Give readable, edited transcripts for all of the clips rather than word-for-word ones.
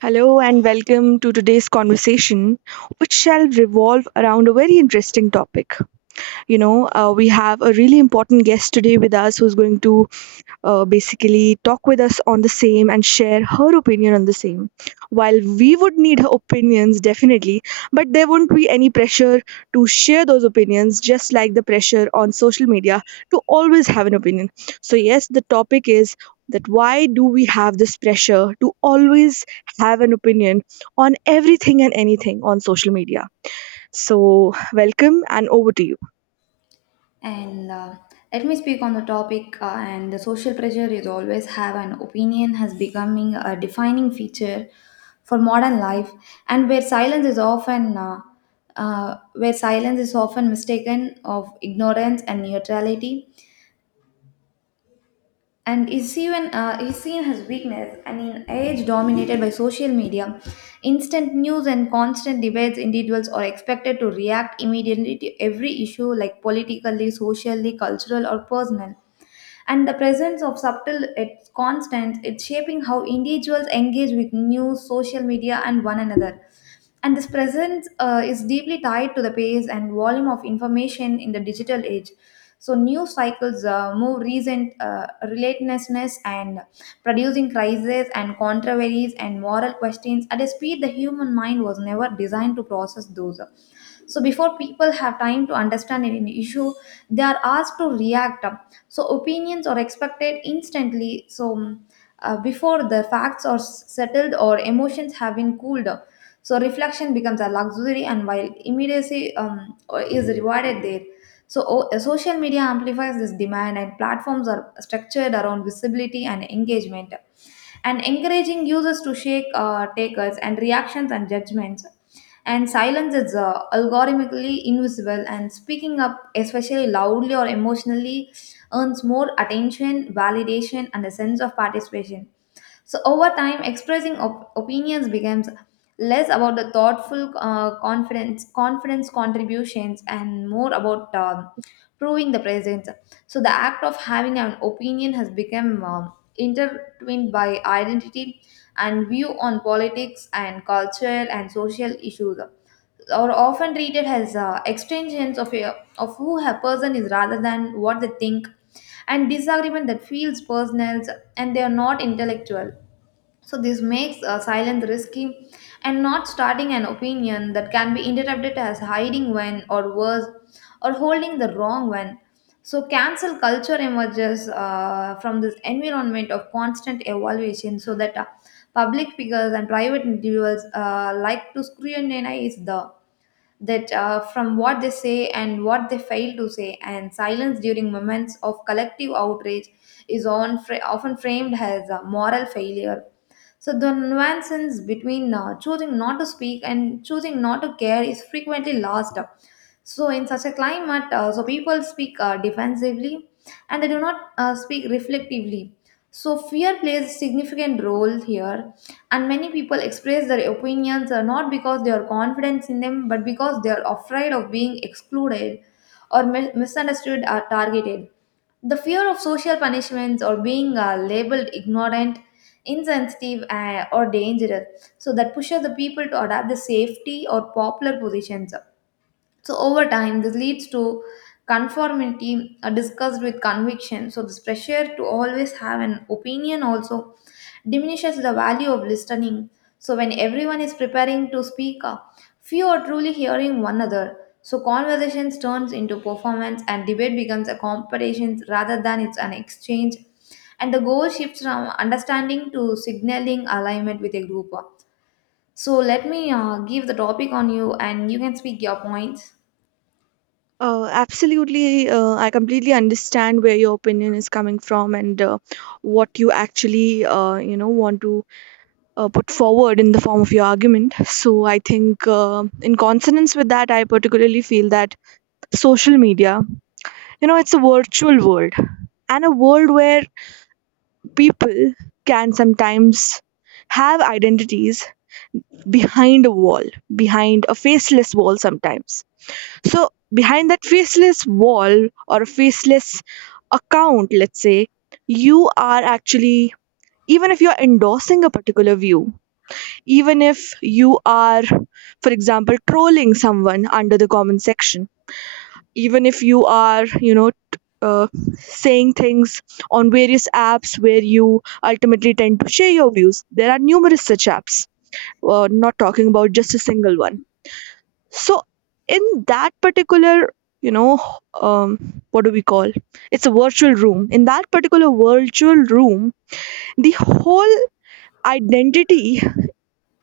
Hello and welcome to today's conversation, which shall revolve around a very interesting topic. We have a really important guest today with us who's going to basically talk with us on the same and share her opinion on the same. While we would need her opinions definitely, but there won't be any pressure to share those opinions, just like the pressure on social media to always have an opinion. So, yes, the topic is that why do we have this pressure to always have an opinion on everything and anything on social media? So, welcome and over to you. And Let me speak on the topic. And the social pressure is always have an opinion has becoming a defining feature for modern life, and where silence is often mistaken of ignorance and neutrality, and is even is seen as weakness. And in age dominated by social media, instant news and constant debates, individuals are expected to react immediately to every issue, like politically, socially, cultural, or personal and the presence of subtle it's constant it's shaping how individuals engage with news social media and one another, and this presence is deeply tied to the pace and volume of information in the digital age. So news cycles move recent relentlessness and producing crises and controversies and moral questions at a speed the human mind was never designed to process those. So before people have time to understand an issue, they are asked to react, so opinions are expected instantly. Before the facts are settled or emotions have been cooled, so reflection becomes a luxury and while immediacy or is rewarded there. So social media amplifies this demand and platforms are structured around visibility and engagement, and encouraging users to shake takers and reactions and judgments. And silence is algorithmically invisible, and speaking up especially loudly or emotionally earns more attention, validation, and a sense of participation. So, over time, expressing opinions becomes less about the thoughtful confidence contributions, and more about proving the presence. So, the act of having an opinion has become intertwined by identity, and view on politics and culture and social issues are often treated as extensions of of who a person is rather than what they think, and disagreement that feels personal and they are not intellectual. So this makes silence risky, and not starting an opinion that can be interpreted as hiding one, or worse, or holding the wrong one. So, cancel culture emerges from this environment of constant evaluation, so that public figures and private individuals like to scrutinize the that from what they say and what they fail to say, and silence during moments of collective outrage is often framed as a moral failure. So the nuances between choosing not to speak and choosing not to care is frequently lost. So in such a climate, so people speak defensively, and they do not speak reflectively. So fear plays a significant role here, and many people express their opinions not because they are confident in them, but because they are afraid of being excluded, or misunderstood, or targeted. The fear of social punishments or being labeled ignorant, insensitive, or dangerous, so that pushes the people to adopt the safety or popular positions. So over time, this leads to conformity discussed with conviction. So this pressure to always have an opinion also diminishes the value of listening. So when everyone is preparing to speak up, few are truly hearing one another. So conversations turns into performance and debate becomes a competition rather than it's an exchange. And the goal shifts from understanding to signaling alignment with a group. So let me give the topic on you and you can speak your points. Absolutely. I completely understand where your opinion is coming from and what you actually, want to put forward in the form of your argument. So I think, in consonance with that, I particularly feel that social media, you know, it's a virtual world and a world where people can sometimes have identities behind a wall, behind a faceless wall sometimes. So, behind that faceless wall or a faceless account, let's say, you are actually, even if you're endorsing a particular view, even if you are, for example, trolling someone under the comment section, even if you are, uh, saying things on various apps where you ultimately tend to share your views. There are numerous such apps, not talking about just a single one. So in that particular you know um, what do we call, it's a virtual room. In that particular virtual room, the whole identity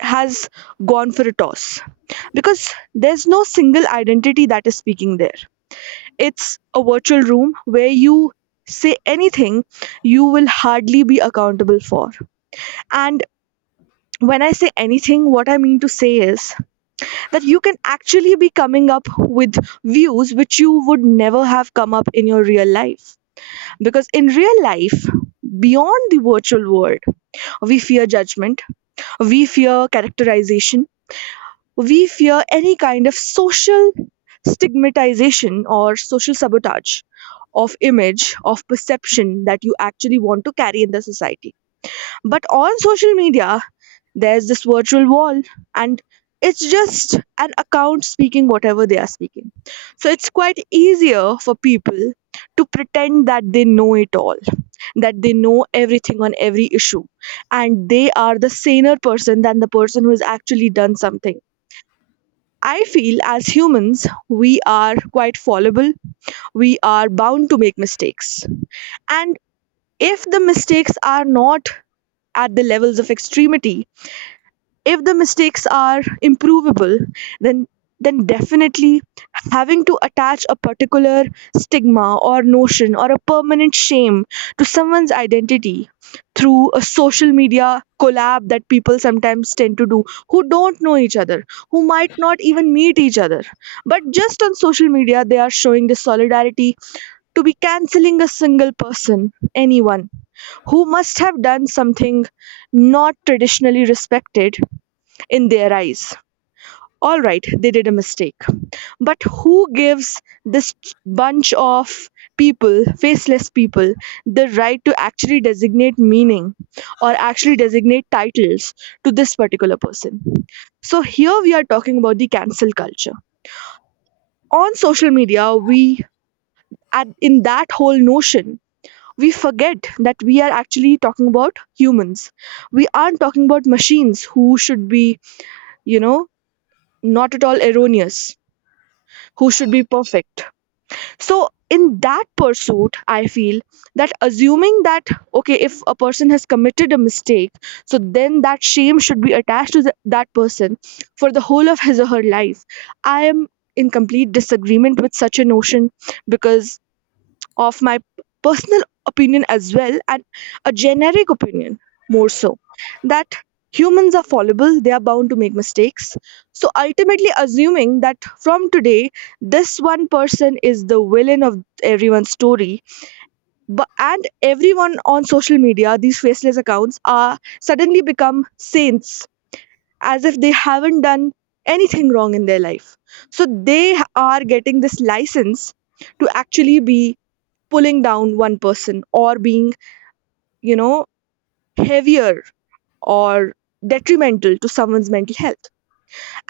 has gone for a toss because there's no single identity that is speaking there. It's a virtual room where you say anything you will hardly be accountable for. And when I say anything, what I mean to say is that you can actually be coming up with views which you would never have come up in your real life. Because in real life, beyond the virtual world, we fear judgment, we fear characterization, we fear any kind of social stigmatization or social sabotage of image, of perception that you actually want to carry in the society. But on social media, there's this virtual wall, and it's just an account speaking whatever they are speaking. So it's quite easier for people to pretend that they know it all, that they know everything on every issue, and they are the saner person than the person who has actually done something. I feel as humans, we are quite fallible, we are bound to make mistakes. And if the mistakes are not at the levels of extremity, if the mistakes are improvable, then then definitely having to attach a particular stigma or notion or a permanent shame to someone's identity through a social media collab that people sometimes tend to do, who don't know each other, who might not even meet each other, but just on social media they are showing the solidarity to be canceling a single person, anyone who must have done something not traditionally respected in their eyes. All right, they did a mistake. But who gives this bunch of people, faceless people, the right to actually designate meaning or actually designate titles to this particular person? So here we are talking about the cancel culture. On social media, we at, in that whole notion, we forget that we are actually talking about humans. We aren't talking about machines who should be, you know, not at all erroneous, who should be perfect. So, in that pursuit, I feel that assuming that, okay, if a person has committed a mistake, so then that shame should be attached to the, that person for the whole of his or her life. I am in complete disagreement with such a notion because of my personal opinion as well, and a generic opinion more so, that humans are fallible, they are bound to make mistakes. So ultimately assuming that from today this one person is the villain of everyone's story, but and everyone on social media, these faceless accounts are suddenly become saints, as if they haven't done anything wrong in their life, so they are getting this license to actually be pulling down one person or being, you know, heavier or detrimental to someone's mental health.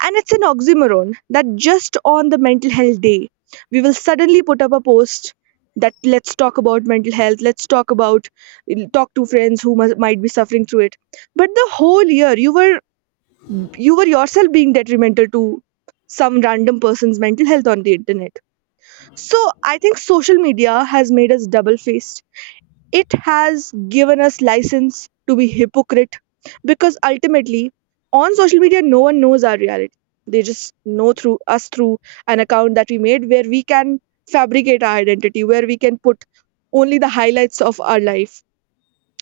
And it's an oxymoron that just on the mental health day, we will suddenly put up a post that let's talk about mental health, let's talk about, talk to friends who might be suffering through it. But the whole year, you were yourself being detrimental to some random person's mental health on the internet. So I think social media has made us double faced. It has given us license to be hypocrite, because ultimately on social media no one knows our reality. They just know through us through an account that we made, where we can fabricate our identity, where we can put only the highlights of our life.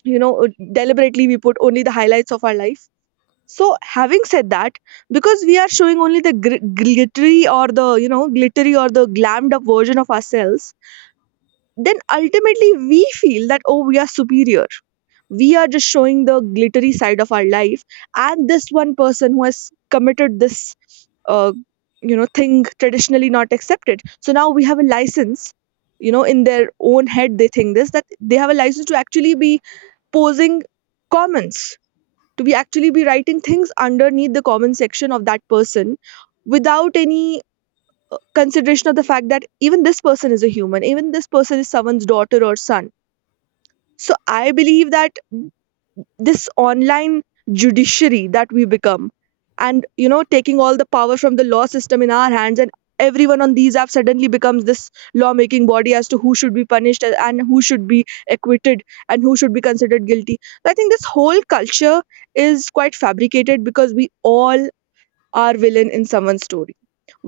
Deliberately we put only the highlights of our life. So, having said that, because we are showing only the glittery or the, glittery or the glammed up version of ourselves, then ultimately we feel that, oh, we are superior, we are just showing the glittery side of our life, and this one person who has committed this uh, thing traditionally not accepted, so now we have a license, you know, in their own head they think this, that they have a license to actually be posing comments, to be actually be writing things underneath the comment section of that person without any consideration of the fact that even this person is a human, even this person is someone's daughter or son. So I believe that this online judiciary that we become, and you know taking all the power from the law system in our hands, and everyone on these apps suddenly becomes this lawmaking body as to who should be punished and who should be acquitted and who should be considered guilty. I think this whole culture is quite fabricated because we all are villain in someone's story.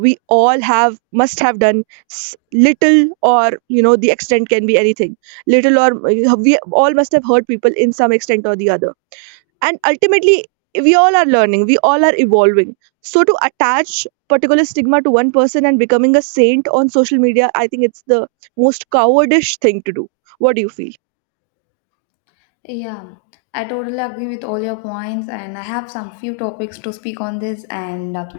We all have must have done little, or you know the extent can be anything, little or we all must have hurt people in some extent or the other. And ultimately we all are learning, we all are evolving. So to attach particular stigma to one person and becoming a saint on social media, I think it's the most cowardish thing to do. What do you feel? Yeah, I totally agree with all your points, and I have some few topics to speak on this. And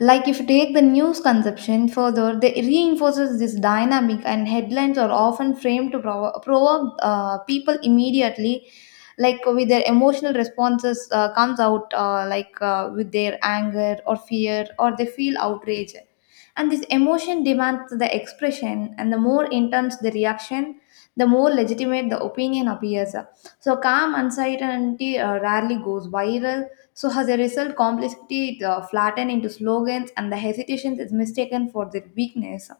Like, if you take the news conception further, they reinforces this dynamic, and headlines are often framed to provoke people immediately. Like with their emotional responses comes out with their anger or fear or they feel outrage, and this emotion demands the expression, and the more intense the reaction, the more legitimate the opinion appears. So calm uncertainty rarely goes viral. So as a result, complexity is flattened into slogans, and the hesitation is mistaken for their weakness.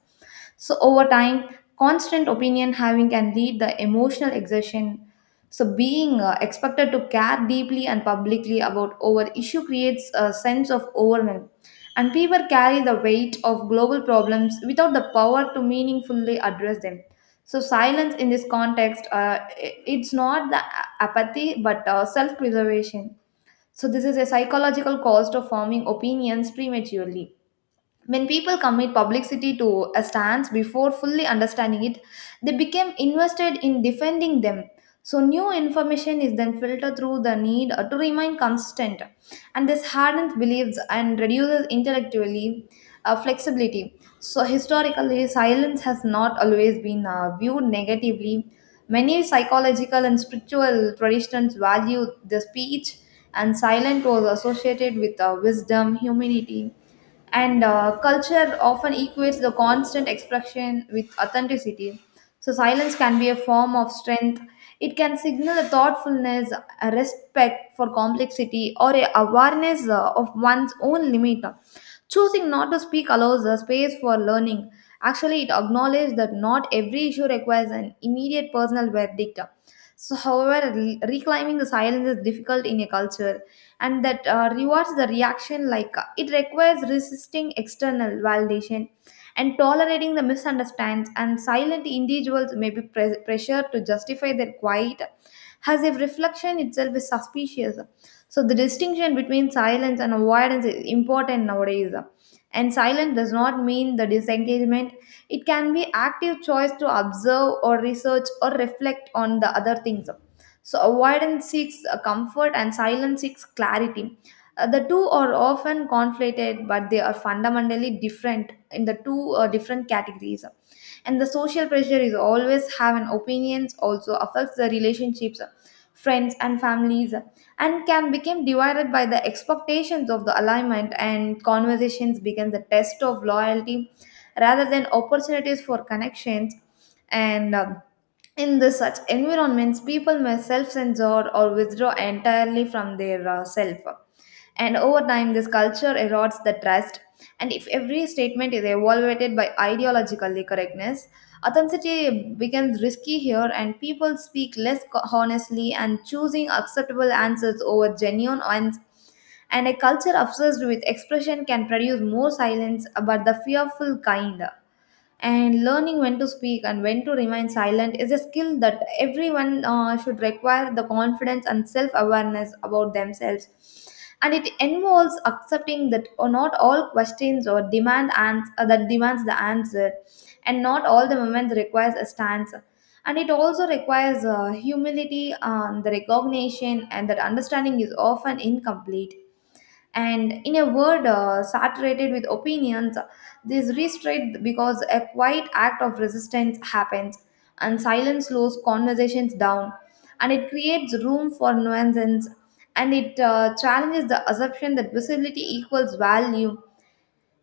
So over time, constant opinion having can lead the emotional exertion. So being expected to care deeply and publicly about our issue creates a sense of overwhelm. And people carry the weight of global problems without the power to meaningfully address them. So silence in this context, it's not the apathy but self-preservation. So this is a psychological cost of forming opinions prematurely. When people commit publicity to a stance before fully understanding it, they become invested in defending them. So, new information is then filtered through the need to remain consistent, and this hardens beliefs and reduces intellectually flexibility. So, historically, silence has not always been viewed negatively. Many psychological and spiritual traditions value the speech, and silence was associated with wisdom, humanity, and culture often equates the constant expression with authenticity. So silence can be a form of strength, it can signal a thoughtfulness, a respect for complexity or a awareness of one's own limit. Choosing not to speak allows a space for learning, actually it acknowledges that not every issue requires an immediate personal verdict. So, however, reclaiming the silence is difficult in a culture and that rewards the reaction, like it requires resisting external validation and tolerating the misunderstandings, and silent individuals may be pressured to justify their quiet as if reflection itself is suspicious. So the distinction between silence and avoidance is important nowadays, and silence does not mean the disengagement, it can be active choice to observe or research or reflect on the other things. So avoidance seeks comfort and silence seeks clarity. The two are often conflated, but they are fundamentally different in the two different categories. And the social pressure is always have an opinions also affects the relationships, friends and families, and can become divided by the expectations of the alignment. And conversations become the test of loyalty rather than opportunities for connections. And In this such environments, people may self-censor or withdraw entirely from their self. And over time, this culture erodes the trust. And if every statement is evaluated by ideologically correctness, authenticity becomes risky here, and people speak less honestly, and choosing acceptable answers over genuine ones. And a culture obsessed with expression can produce more silence, but the fearful kind. And learning when to speak and when to remain silent is a skill that everyone should require the confidence and self awareness about themselves, and it involves accepting that or not all questions or demand that demands the answer, and not all the moments requires a stance. And it also requires humility and the recognition and that understanding is often incomplete. And in a word saturated with opinions, this restraint because a quiet act of resistance happens, and silence slows conversations down, and it creates room for nuances, and it challenges the assumption that visibility equals value.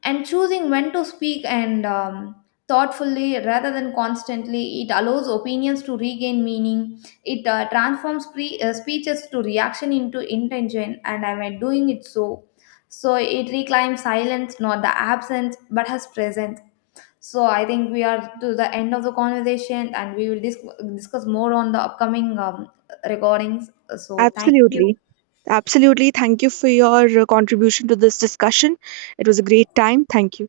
And choosing when to speak and thoughtfully rather than constantly, it allows opinions to regain meaning, it transforms speeches to reaction into intention, and I am doing it. So, so it reclaims silence not the absence but has presence. So I think we are to the end of the conversation and we will discuss more on the upcoming recordings. So thank you. Absolutely. Absolutely, thank you for your contribution to this discussion. It was a great time, thank you.